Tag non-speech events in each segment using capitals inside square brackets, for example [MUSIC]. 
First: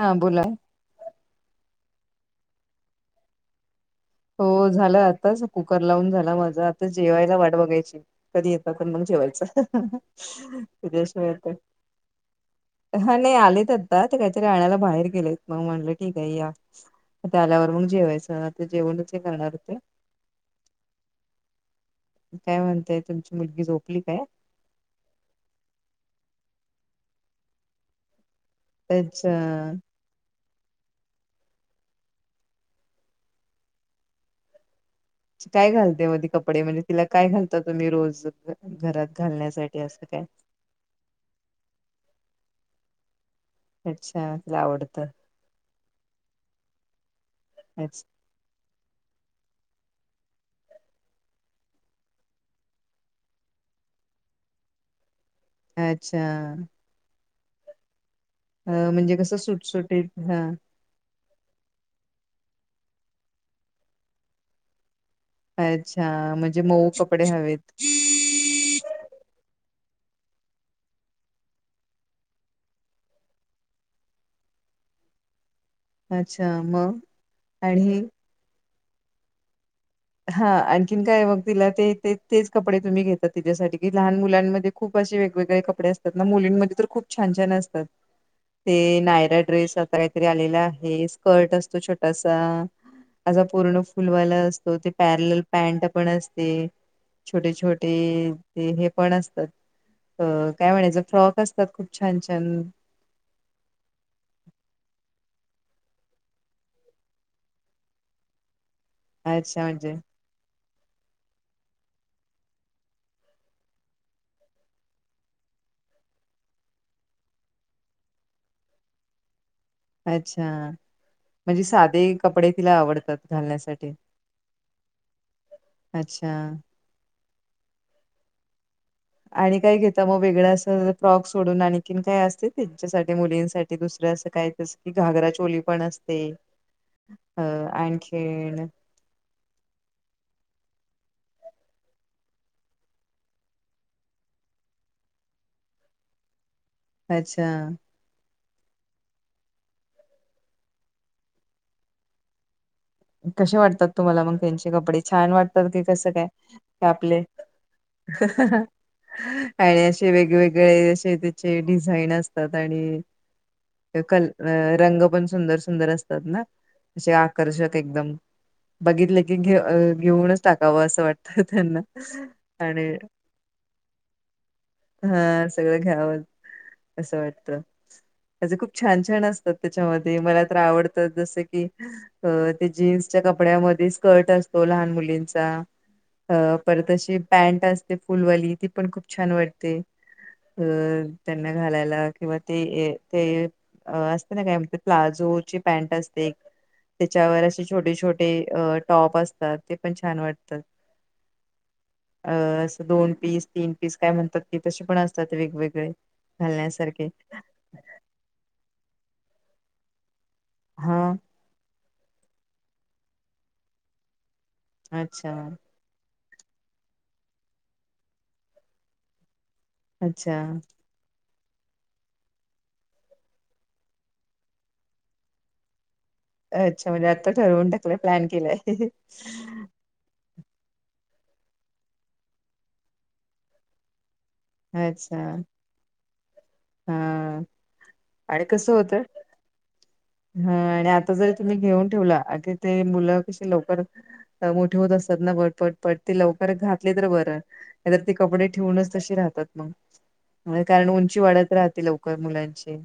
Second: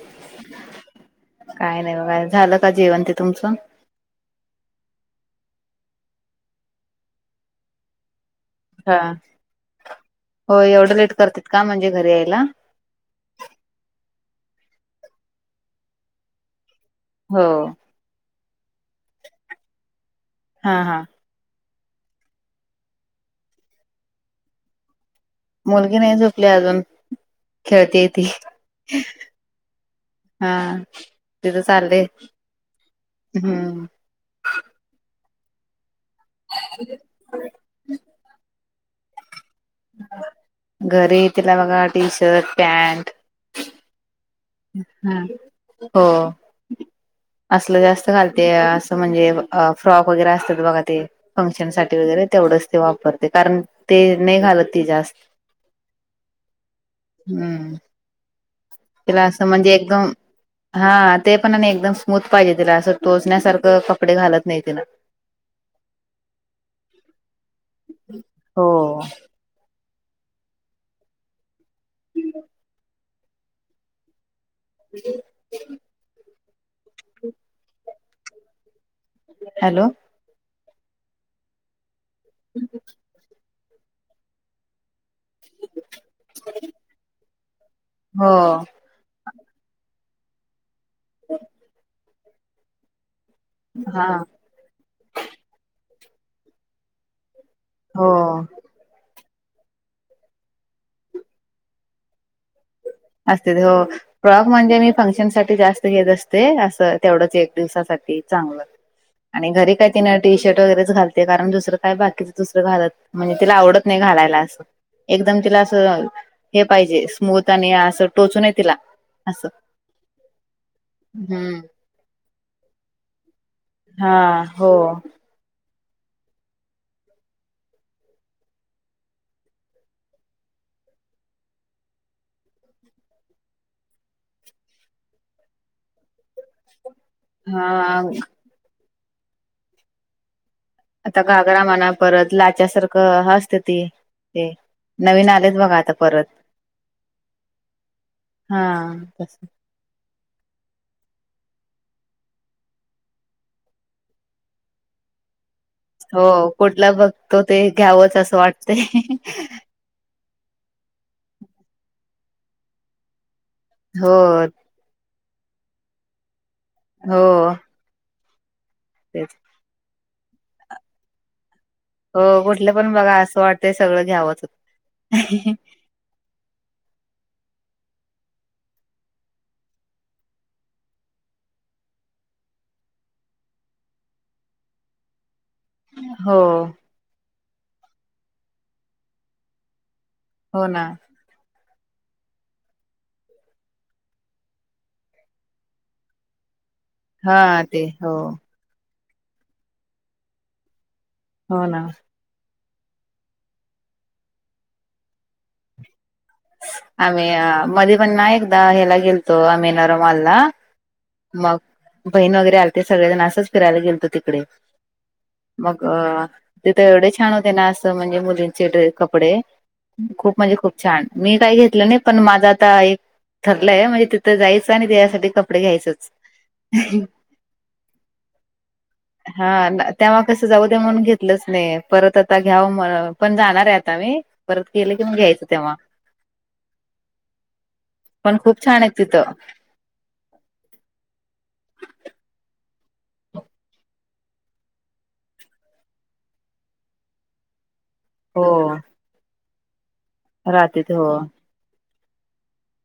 हा बोला. काय नाही बघा झालं का जेवण ते तुमचं? हो झालं आताच कुकर लावून झाला माझ आता जेवायला वाट बघायची. कधी येतात पण हा. मग जेवायचं, हो एवढं लेट करतात का म्हणजे घरी यायला? [UNINTELLIGIBLE] हा नाही आलेत आता काहीतरी आणायला बाहेर गेलेत मग म्हणलं ठीक आहे या. त्या हो आल्यावर मग जेवायचं ते जेवणच हे करणार हो ते. हा हा. काय म्हणताय तुमची मुलगी झोपली काय? मुलगी नाही झोपली अजून खेळतीय ती. अच्छा! हा तीच चाल्लय हम्म. काय घालते म ती कपडे म्हणजे तिला काय घालता तुम्ही रोज घरात घालण्यासाठी. ठी असं काय? [INAUDIBLE] घरी तिला बघा टी शर्ट, पॅन्ट अच्छा. तिला आवडतं नाही हो, असलं जास्त अच्छा घालते त्यास. म्हणजे अ फ्रॉक वगैरे असतात बघा ते. फंक्शन साठी वगैरे तेवढंच ते वापरते कारण ते नाही घालत ती जास्त. अच्छा. हम्म, अ म्हणजे तिला कसं असं म्हणजे सुटसुुटीत एकदम ह. हा, ते पण आणि एकदम स्मूथ पाहिजे तिला असं टोचण्यासारखं कपडे घालत नाही तिन. अच्छा म्हणजे मऊ कपडे हवेत. हो, दीदे. अच्छा मग आणि. हॅलो, हा, आणखीन काय बघ तिला ते ते तेच कपडे तुम्ही घेता तिच्यासाठी की लहान मुलांमध्ये. खूप असे वेगवेगळे कपडे असतात ना मुलींमध्ये तर खूप छान छान असतात. हो ते नायरा ड्रेस आता. आता कायतरी आलेला आहे स्कर्ट असतो छोटासा असा पूर्ण हा फुलवाला अस. तो ते पॅरलल पॅन्ट पण असते छोटे छोटे हो ते हे. पण असतात अ काय म्हणायचं फ्रॉक असतात खूप छान छान. असतात हो. फ्रॉक म्हणजे मी फंक्शन साठी जास्त घेत असते असं तेवढंच एक दिवसासाठी चांगलं. आणि अच्छा घरी काय म्हणजे तिनं. टी शर्ट वगैरेच घालते कारण दुसरं काय बाकीच दुसरं घालत म्हणजे तिला आवडत नाही घालायला असं. एकदम तिला असं हे पाहिजे स्मूथ. त आणि असं टोचू नये तिला असं. अच्छा हम्म म्हणजे साधे कपडे तिला आवडतात घालण्यासाठी. हा हो, अच्छा. आणि काय घेता मग वेगळं असं फ्रॉक सोडून आणखीन काय असते त्यांच्यासाठी मुलींसाठी दुसरं असं काय? जसं की, घागरा चोली पण असते अ हा आणखीन. आता घागरा म्हणा परत लाच्यासारखं ह असत ते हे. नवीन आलेत बघा आता परत. अच्छा. हा, तसं. कशे वाटतात तुम्हाला मग त्यांचे कपडे छान वाटत. तर ती कस हो काय की, कुठला आपले. बघतो ते घ्यावंच असं वाटतंय काही अशे वेगवेगळे असे त्याचे डिझाईन असतात आणि. हो कल अ रंग पण सुंदर सुंदर असतात ना असे हो आकर्षक एकदम. बघितलं तेच की, घे घेवुनच टाकावं असं वाटतं त्यांना. हो, कुठलं आणि पण बघा असं वाटतंय सगळं घ्यावचं. घ्यावच असं वाटतं. त्याचे खूप छान छान असतात त्याच्यामध्ये मला तर आवडतं जस की अ, ते जीन्सच्या कपड्यामध्ये स्कर्ट असतो लहान मुलींचा हो अ परत अशी. पॅन्ट असते फुलवाली ती पण छान वाटते अ, हो ना त्यांना घालायला किंवा ते ए हे, अ, असते ना काय म्हणतात प्लाजोची पॅन्ट असते हा त्याच्यावर अशी. ते हो अ टॉप असतात. ते पण छान वाटत. हो ना. अं. असं दोन पीस, तीन पीस काय म्हणतात की तसे पण असतात वेगवेगळे. घालण्यासारखे आम्ही आ मधे पण ना एकदा ह्याला गेल- -तो आम्ही नरमालला हा मग- बहीण वगैरे आलते. सगळेजण असच फिरायला गेलतो तिकडे. अच्छा. मग तिथं एवढे छान होते ना? असं म्हणजे मुलींचे कपडे- खूप अच्छा म्हणजे खूप छान. मी काही घेतलं नाही पण माझ आता एक- ठरलंय. म्हणजे तिथं जायचं आणि तिच्यासाठी कपडे घ्यायचंच. अच्छा. म्हणजे आत्ता ठरवून टाकलंय. प्लॅन केलाय. हा तेव्हा कसं जाऊ दे म्हणून घेतलंच नाही. परत आता घ्याव म्हण -पण जाणार ए आता मी. परत गेले कि मग घ्यायचं तेव्हा. हं. पण खूप छान आहेत तिथं. हं. आणि आत्ता जरी तुम्ही घेऊन ठेवला की ते मुलं कशी लवकर- मोठे होत असतात ना? पटपटपट ते घातले तर बरं. [UNINTELLIGIBLE] ते कपडे हो ठेवूनच तसे राहतात मग. कारण राहतेत हो उंची वाढत राहते लव- -कर मुलांची.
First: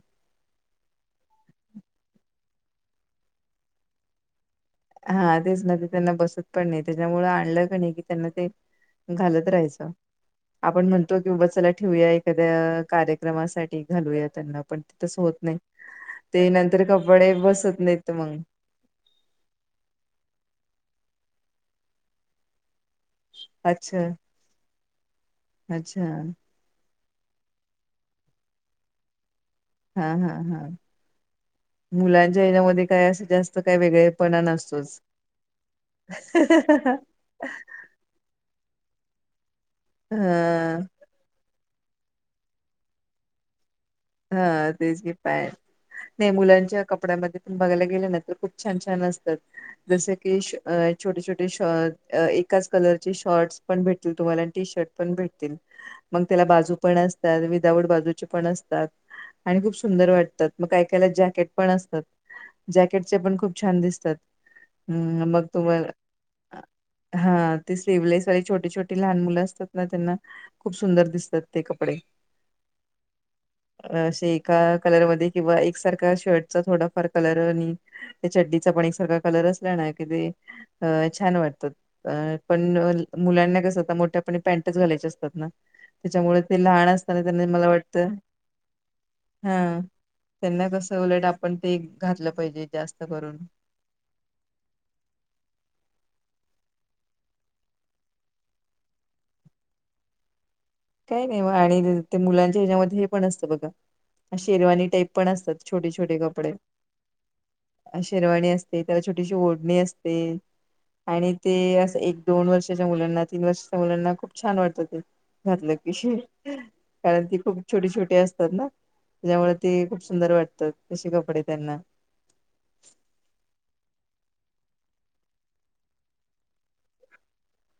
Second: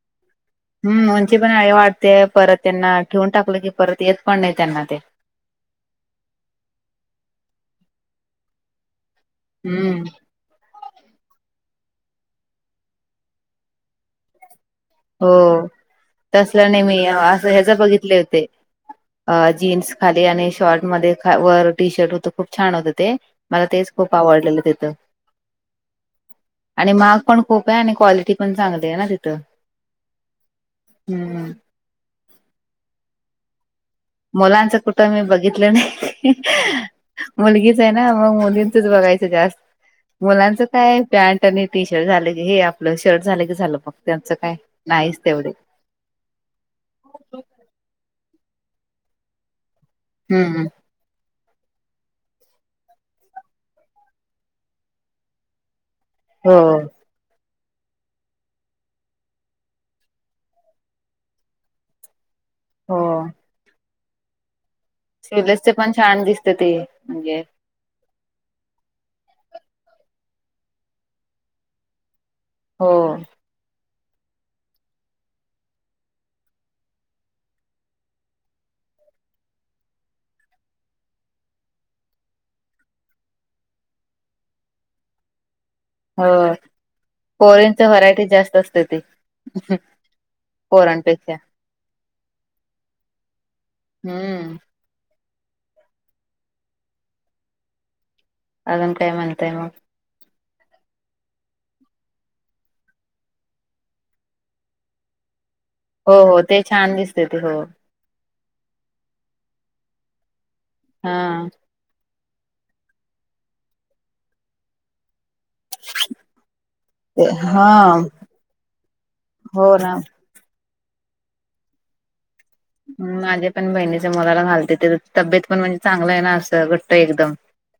हम. उंची पण आहे वाढते. परत त्यांना ठेवून टाकलं की परत येत पण नाही त्यांना ते. हा. तेच ना. ते त्यांना बसत पण नाही. त्याच्यामुळे आणलं क नाही की त्यांना ते घालत- राहायच. हम्म आपण म्हणतो की ब चला ठेवूया. एखाद्या कार्यक्रमासाठी घालूया त्यांना. पण ते तसं हो होत नाही. ते तसलं नाही नंतर मी कपडे असं ह्याच बसत नाही एक तर बघितले मंग. होते अ जीन्स खाली आणि शॉर्ट मध्ये वर टी शर्ट होतं. खूप छान होतं ते. मला तेच अच्छा खूप आवडलेलं तिथं. अच्छा आणि महाग खूप आहे. आणि क्वालिटी पण चांगली आहे ना तिथं? हां. हां. हां. हम्म. मुलांच्या ह्याच्यामधे काय अस जास्त काय वेगळ? मुलांचं कुठं मी बघितलं नाही. मुलगीच आहे ना? मग मुलींचच बघायचं जास्त. मुलांच- हा काय पॅन्ट आणि टी शर्ट झाले की, हे आपलं शर्ट झालं की झालं. मग त्यांचं काय हा तेच की नाहीच तेवढे. पॅन्ट नाही मुलांच्या कपड्यामध्ये पण बघायला गेले ना तर खूपच छान छान असतात. जसं की हम्म अ- छोटे छोटे शर्ट, एकाच कलर चे शर्टस पण भेटतील तुम्हाला. आणि टी शर्ट पण भेटतील. मग त्याला हो बाजू पण असतात. विदाउट बाजूचे पण असतात. आणि खूप सुंदर वाटतात. म काही काहिला जॅकेट पण असतात. हो जॅकेटचे पण खूप छान दिसतात. हम्म. स्लीवलेसचे पण छान दिसते ते [UNINTELLIGIBLE] म्हणजे हां. ते स्लीवलेस [UNINTELLIGIBLE] छोटी छोटी लहान मुलं असतात ना? त्यांना खूप सुंदर दिसतात ते कपडे. हो. अ असे एका कलरमध्ये किंवा एकसारख्या शर्टचा थोडाफार कलर आणि - त्या चड्डीचा पण एकसारखा कलर असला ना की ते अं छान वाटतात. अं पण मुलांना कसं आता मोठ्यापणी पॅन्टच घालायच्या असतात ना? त्याच्यामुळे हो ते लहान असताना त्यांनी मला पोरींच वाटतं- व्हरायटी जास्त असतयं ते. हा त्यांना कसं, उलट पोरांपेक्षा आपण ते घातलं पाहिजे जास्त करून. हूं. आजून काय म्हणताय म? काही नाही वाहाणी देतात. ते मुलांच्या ह्याच्यामध्ये हे पण असतं बघा शेरवानी टाईप. पण असतात छोटे छोटे. हो हो कपडे. ते छान दिसते ते हो. शेरवाणी असते त्याला छोटीशी ओढणी असते हा आणि ते असं एक दोन वर्षाच्या मुलांना, तीन वर्षाच्या मुलांना खूप छान वाटतं ते घातलं की. कारण ते ती खूप हा छोटी छोटी असतात ना, त्याच्यामुळे हो ती ना खूप सुंदर वाटतात. तशे कपडे त्यांना माझ्या पण बहिणीच्या मुलाला घालतात. त्याची तब्येत पण म्हणजे चांगलं आहे ना, असं घट्ट एकदम.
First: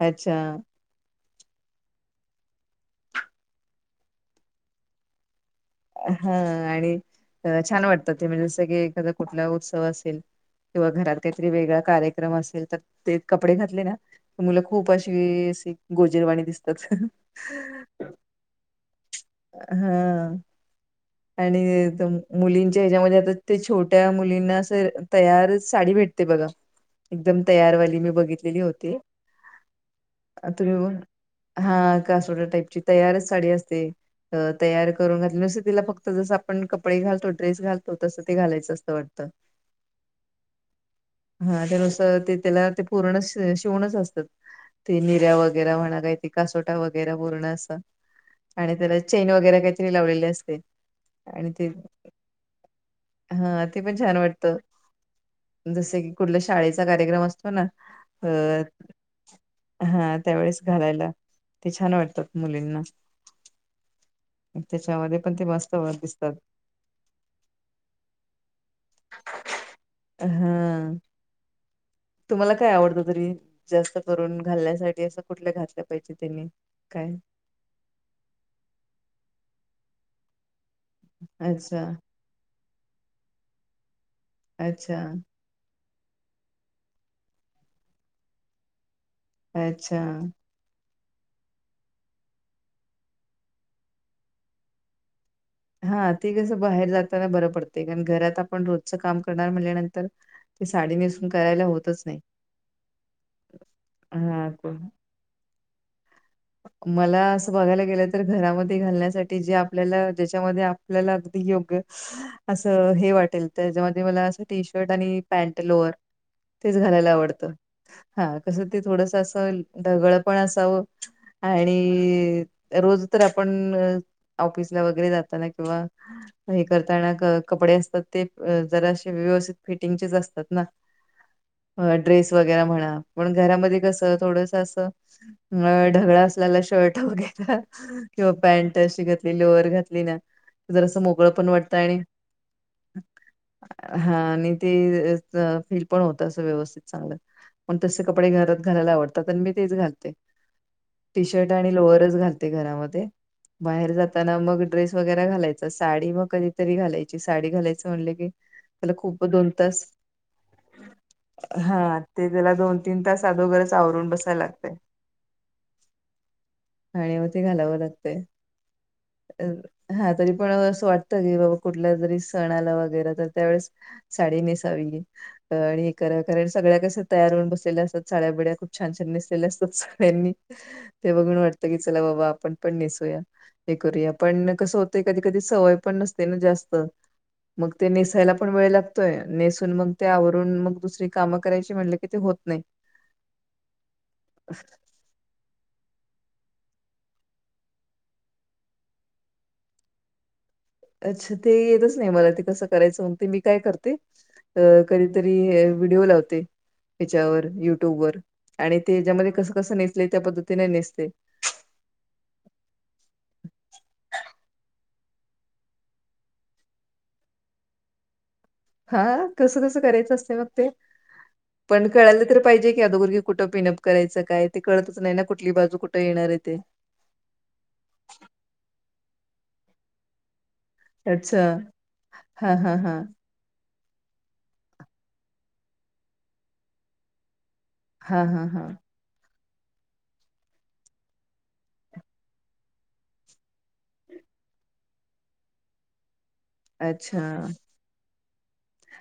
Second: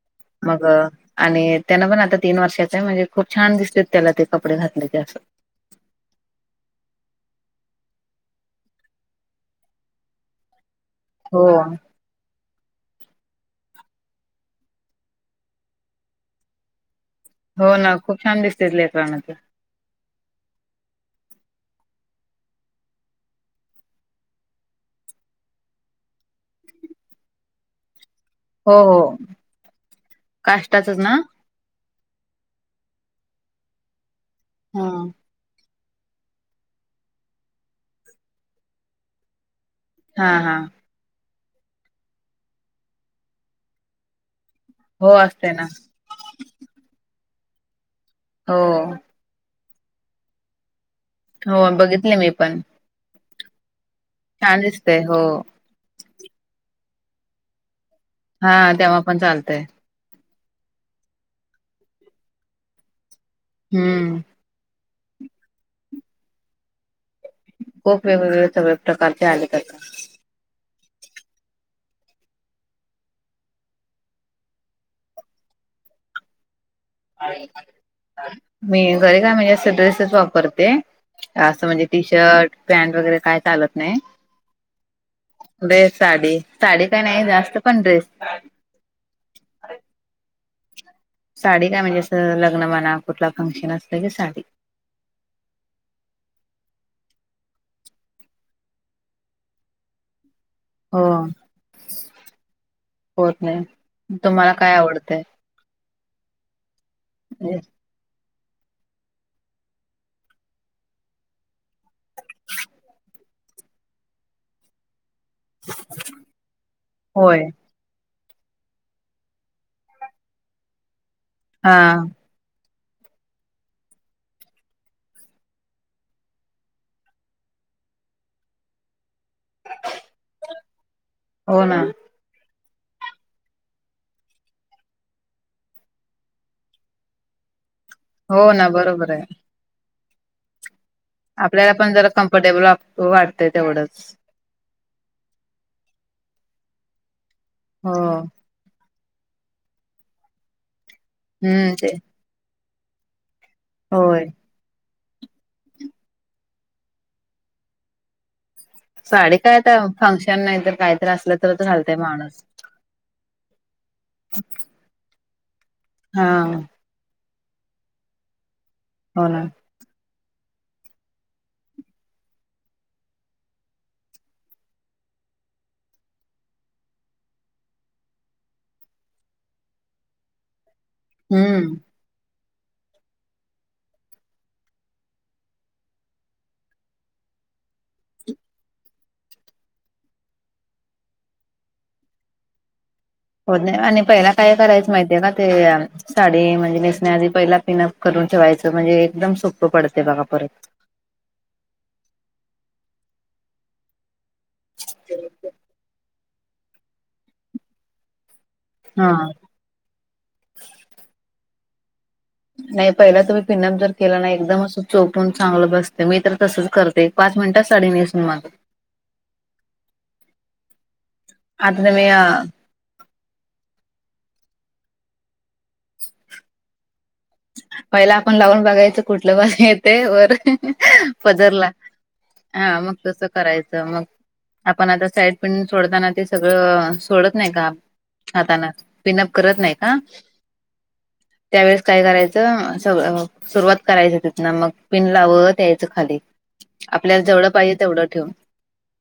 अच्छा मग आणि तेनं पण आता तीन वर्षांचा आहे. म्हणजे खूप छान दिसत्यात ते त्याला, ते कपडे घातलं की असं. हा आणि छान वाटतं. ते म्हणजे सगळे एखादा कुठला उत्सव असेल. किंवा घरात हो काहीतरी वेगळा कार्यक्रम असेल तर. ते कपडे घातले ना, तर मुलं खूप अशी अशी गोजरवाणी दिसतात. हो ना. खूप छान दिसत्यात लेकरांना ते. हं. आणि तन मुलींच्या ह्याच्यामध्ये आता ते छोट्या मुलींना असं तयारच साडी भेट ते बघा, एकदम तयारवाली मी बघित हो हो. अ, तुम्ही काष्टाचच बघ- ना? हा कासोटा टाईपची तयारच साडी असते. अ तयार करून घातली नसते, तिला फक्त. तर जसं आपण कपडे घालतो, ड्रेस घालतो तसं ते घालायचं असतं वाटतं. हा हा. हा त्या नुसार ते त्याला, ते पूर्ण शि शिवणच असतात. ते हो निर्या असते ना वगैरे म्हणा, काय ते कासोटा वगैरे पूर्ण असतात हो आणि त्याला चैन वगैरे काहीतरी लावलेली असते. आणि ते हो बघितली मी पण. हा. ते पण छान वाट छान दिसतंय हो. जसं की, कुठल्या शाळेचा कार्यक्रम असतो ना? अ हां. तेव्हा पण चालतंय. हा त्यावेेळेस घालायला, ते छान वाटतात मुलींना. हम्म. त्याच्यामध्ये पण ते वास्तवात दिसतात. खूप वेगवेगळे सगळ्या प्रकारचे आले त्यात. हां. तुम्हांला काय आवडतं तरी? जास्त करून घालण्यासाठी असं कुठल्या घास कापायचेत त्यांनी? काय? मी घरी काय म्हणजे अस ड्रेसेच वापरते. आसं अच्छा म्हणजे टी शर्ट, पॅन्ट वगैरे काय चालत नाही. अच्छा. कुदेय साडी? साडी तर नाही जास्त पण ड्रेस. अच्छा. साडी काय म्हणजे असं लग्न म्हणा कुठला फंक्शन असलं की साडी हां ते कसं बाहेर जाताना बरं पडतंय कारण घरात आपण रोजचं काम करणार म्हणल्यानंतर ते साडी हो नेसून करायला होतच नाही होत नाही तुम्हाला काय हां. आवडतंय मला असं बघायला गेलं तर घरामध्ये घालण्यासाठी जे आपल्याला ज्याच्यामध्ये आपल्याला अगदी योग्य असं हे वाटेल त्याच्यामध्ये मला अस टी शर्ट आणि पॅन्ट लोअर तेच घालायला होय आवडतं. हा कसं ते थोडसं अस ढगळ पण असावं हा आणि रोज तर आपण ऑफिसला वगैरे जाताना किंवा हे करताना कपडे असतात ते जरासे व्यवस्थित फिटिंगचेच असतात ना! हो ना पण ड्रेस वैगेरे म्हणा पण घरामध्ये कसं थोडसं असं ढगळ असलेला शर्ट घातला किंवा हो ना पॅन्ट अशी बरोबर घातली आहे लोअर घातली ना जरासं मोक ळ पण आपल्याला वाटत आणि जरा कम्फर्टेबल वाटतंय तेवढंच हां आणि ते फील पण होत अस व्यवस्थित चांगलं पण हो तसे कपडे घरात आत घालायला आवड तात आणि मी तेच घालते. टी शर्ट हम्म आणि ते लोअरच घालते घरामध्ये बाहेर होय जाताना मग ड्रेस वैगेरा घालायच साडी मग कधीतरी घालायची साडी घालायचं म्हणलं की त्याला खूप साडी दोन काय आता तास, फंक्शन नाही तर काहीत असलं तरच घालतय हां ते माणूस त्याला दोन तीन तास अदोगरच आवरून बसायला लागतंय. हां. आणि मग ते घालावं लागतंय. हो ना हां तरी पण असं वाटतं की बाबा कुठला जरी सण आला वगैरे तर त्यावेेळेस साडी नेसावी. आणि हे कार कारण सगळ्या कस तयार होऊन बसलेल्या असतात साड्याबिड्या खूप छान छान नेसलेल्या असतात सगळ्यांनी. ते बघून वाटतं हम्म की चला बाबा आपण पण नेसूया हे करूया पण कसं होतंय कधी कधी सवय पण नसते ना जास्त मग ते नेसायला पण वेळ लागतोय नेसून मग ते आवरून मग दुसरी कामं करायची म्हणलं की ते होत नाही. [INAUDIBLE] होत नाही, आणि पहिला काय करायचं माहितीये का ते साडी म्हणजे नेसण्याआधी पहिला पिनअप करून ठेवायचं म्हणजे एकदम सोपं पडते बघा परत. अच्छा ते येतच नाही ते मला कसं करायचं म्हणते, मी काय करते अ कधीतरी व्हिडिओ लावते हेच्यावर युट्यूबवर आणि ते हा याच्यामध्ये कसं कसं नेसले त्या पद्धतीने नेसते. नाही पहिला तुम्ही पिनअप जर केला ना, एकदम असं चोपून चांगलं बसते मी तर तसच करते. पाच मिनिटात साडी नेसून माग हां! कसं कसं करायचं असतंय मग ते? आता पण तुम्ही अ कळायला तर पाहिजे. की अदोगर की कुठं पिनअप करायचं काय ते कळतच नाही ना कुठली बाजू कुठं येणार आहे ते. पहिला आपण लावून बघायचं कुठलं बाजू येतंय वर अच्छा पदरला हा हा हां मग हा तस करायचं मग आपण आता साईड पिन सोडताना ते सगळं सोडत नाही का हा हा हातान हा पिनअप करत नाही का त्यावेेळेस काय कराय च सगळ सुरुवात करायचं तिथन मग पिन लावत यायचं खाली. अच्छा! आपल्याला जेवढं पाहिजे तेवढं ठेवून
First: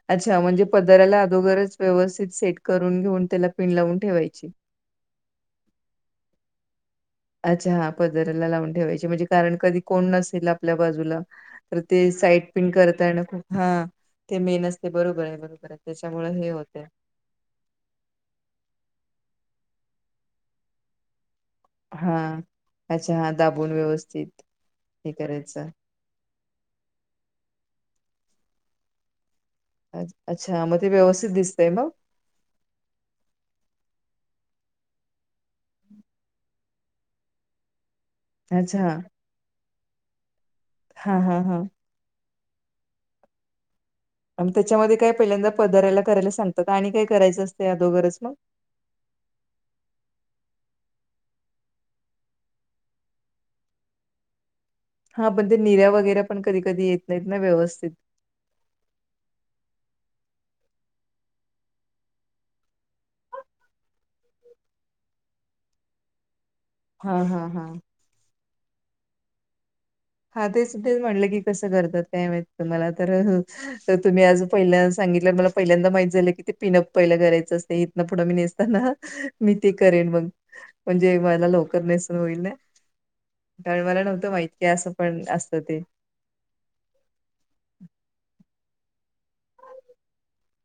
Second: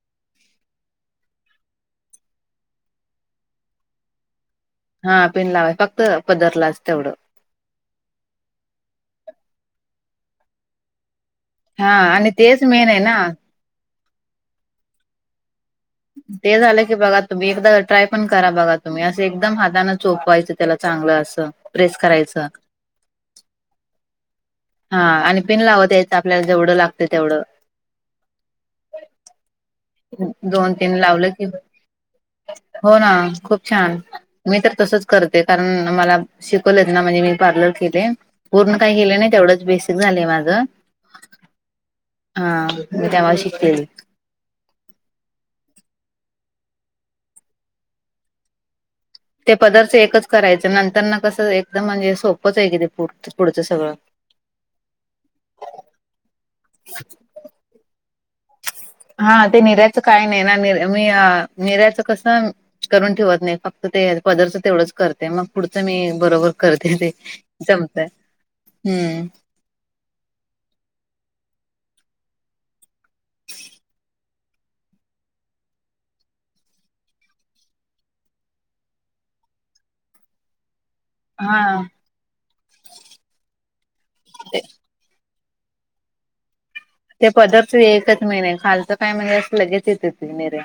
अच्छा! म्हणजे पदराला अदोगरच व्यवस्थित सेट करून घेऊन त्याला पिन लावून ठेवायची. हां पिन लावायचं फक्त पधरलाच तेवढं. अच्छा हा पदराला लावून ठेवायची. म्हणजे कारण कधी कोण नसेल आपल्या बाजूला. तर हा ते आणि साईट तेच पिन मेन आहे करता येन ना खूप, हा ते मेन असते. बरोबर आहे बरोबर आहे. त्याच्यामुळे हे ते झाल होतय की बघा. तुम्ही एकदा ट्राय पण करा बघा तुम्ही. अस एकदम हाताान चोपवायच त्याला चांगल अस. ह अच्छा, हा दाबून व्यवस्थित. हा हे आणि, पिन करायचं लावत यायच आपल्याला जेवढ लागत तेवढ. अ- अच्छा दोन मग ते पीन व्यवस्थित लावल कि, दिसतय मग हो ना खुप छान. मी तर तसच करते. कारण मला शिकवलेत ना. म्हणजे मी पार्लर केले. पूर्ण अच्छा काही केल नाही. तेवढच बेसिक झालय माझ. हा हा हा हा. हा, मी तेव्हा शिकले. आणि त्याच्यामध्ये काय पहिल्यांदा पदराला करायला सांगतात. आणि काय करायच असत अदोगरच मग. ते पदरच एकच करायच. नंतर न कस एकदम म्हणजे सोपच आहे कि ते पु पुढच सगळ. हा पण ते निर्या वगैरे पण कधी कधी येत नाहीत ना व्यवस्थित. हा ते निर्याच काही नाही ना. नि मी निर्याच कस करून ठेवत नाही. फक्त पदरच तेवढच करते. मग पुढच मी बरोबर करते ते. हा हा हा जमत. हम्म हा तेच तेच म्हटल की कस करतात काय माहित. मला तर तर तुम्ही आज पहिल्यांद सांगितल मला पहिल्यांदा माहित झाल की ते पिन‌अप पहिल करायच असते. इथ ना पुढ मी नेसताना मी ते करेन मग. म्हणजे मला लवकर हा. नेसून होईल ना. कारण मला नव्हत माहित की आस असत ते. ते पदरच एकच मेन आहे. खालच काय म्हणजे अस लगेच येते ते निऱ्या.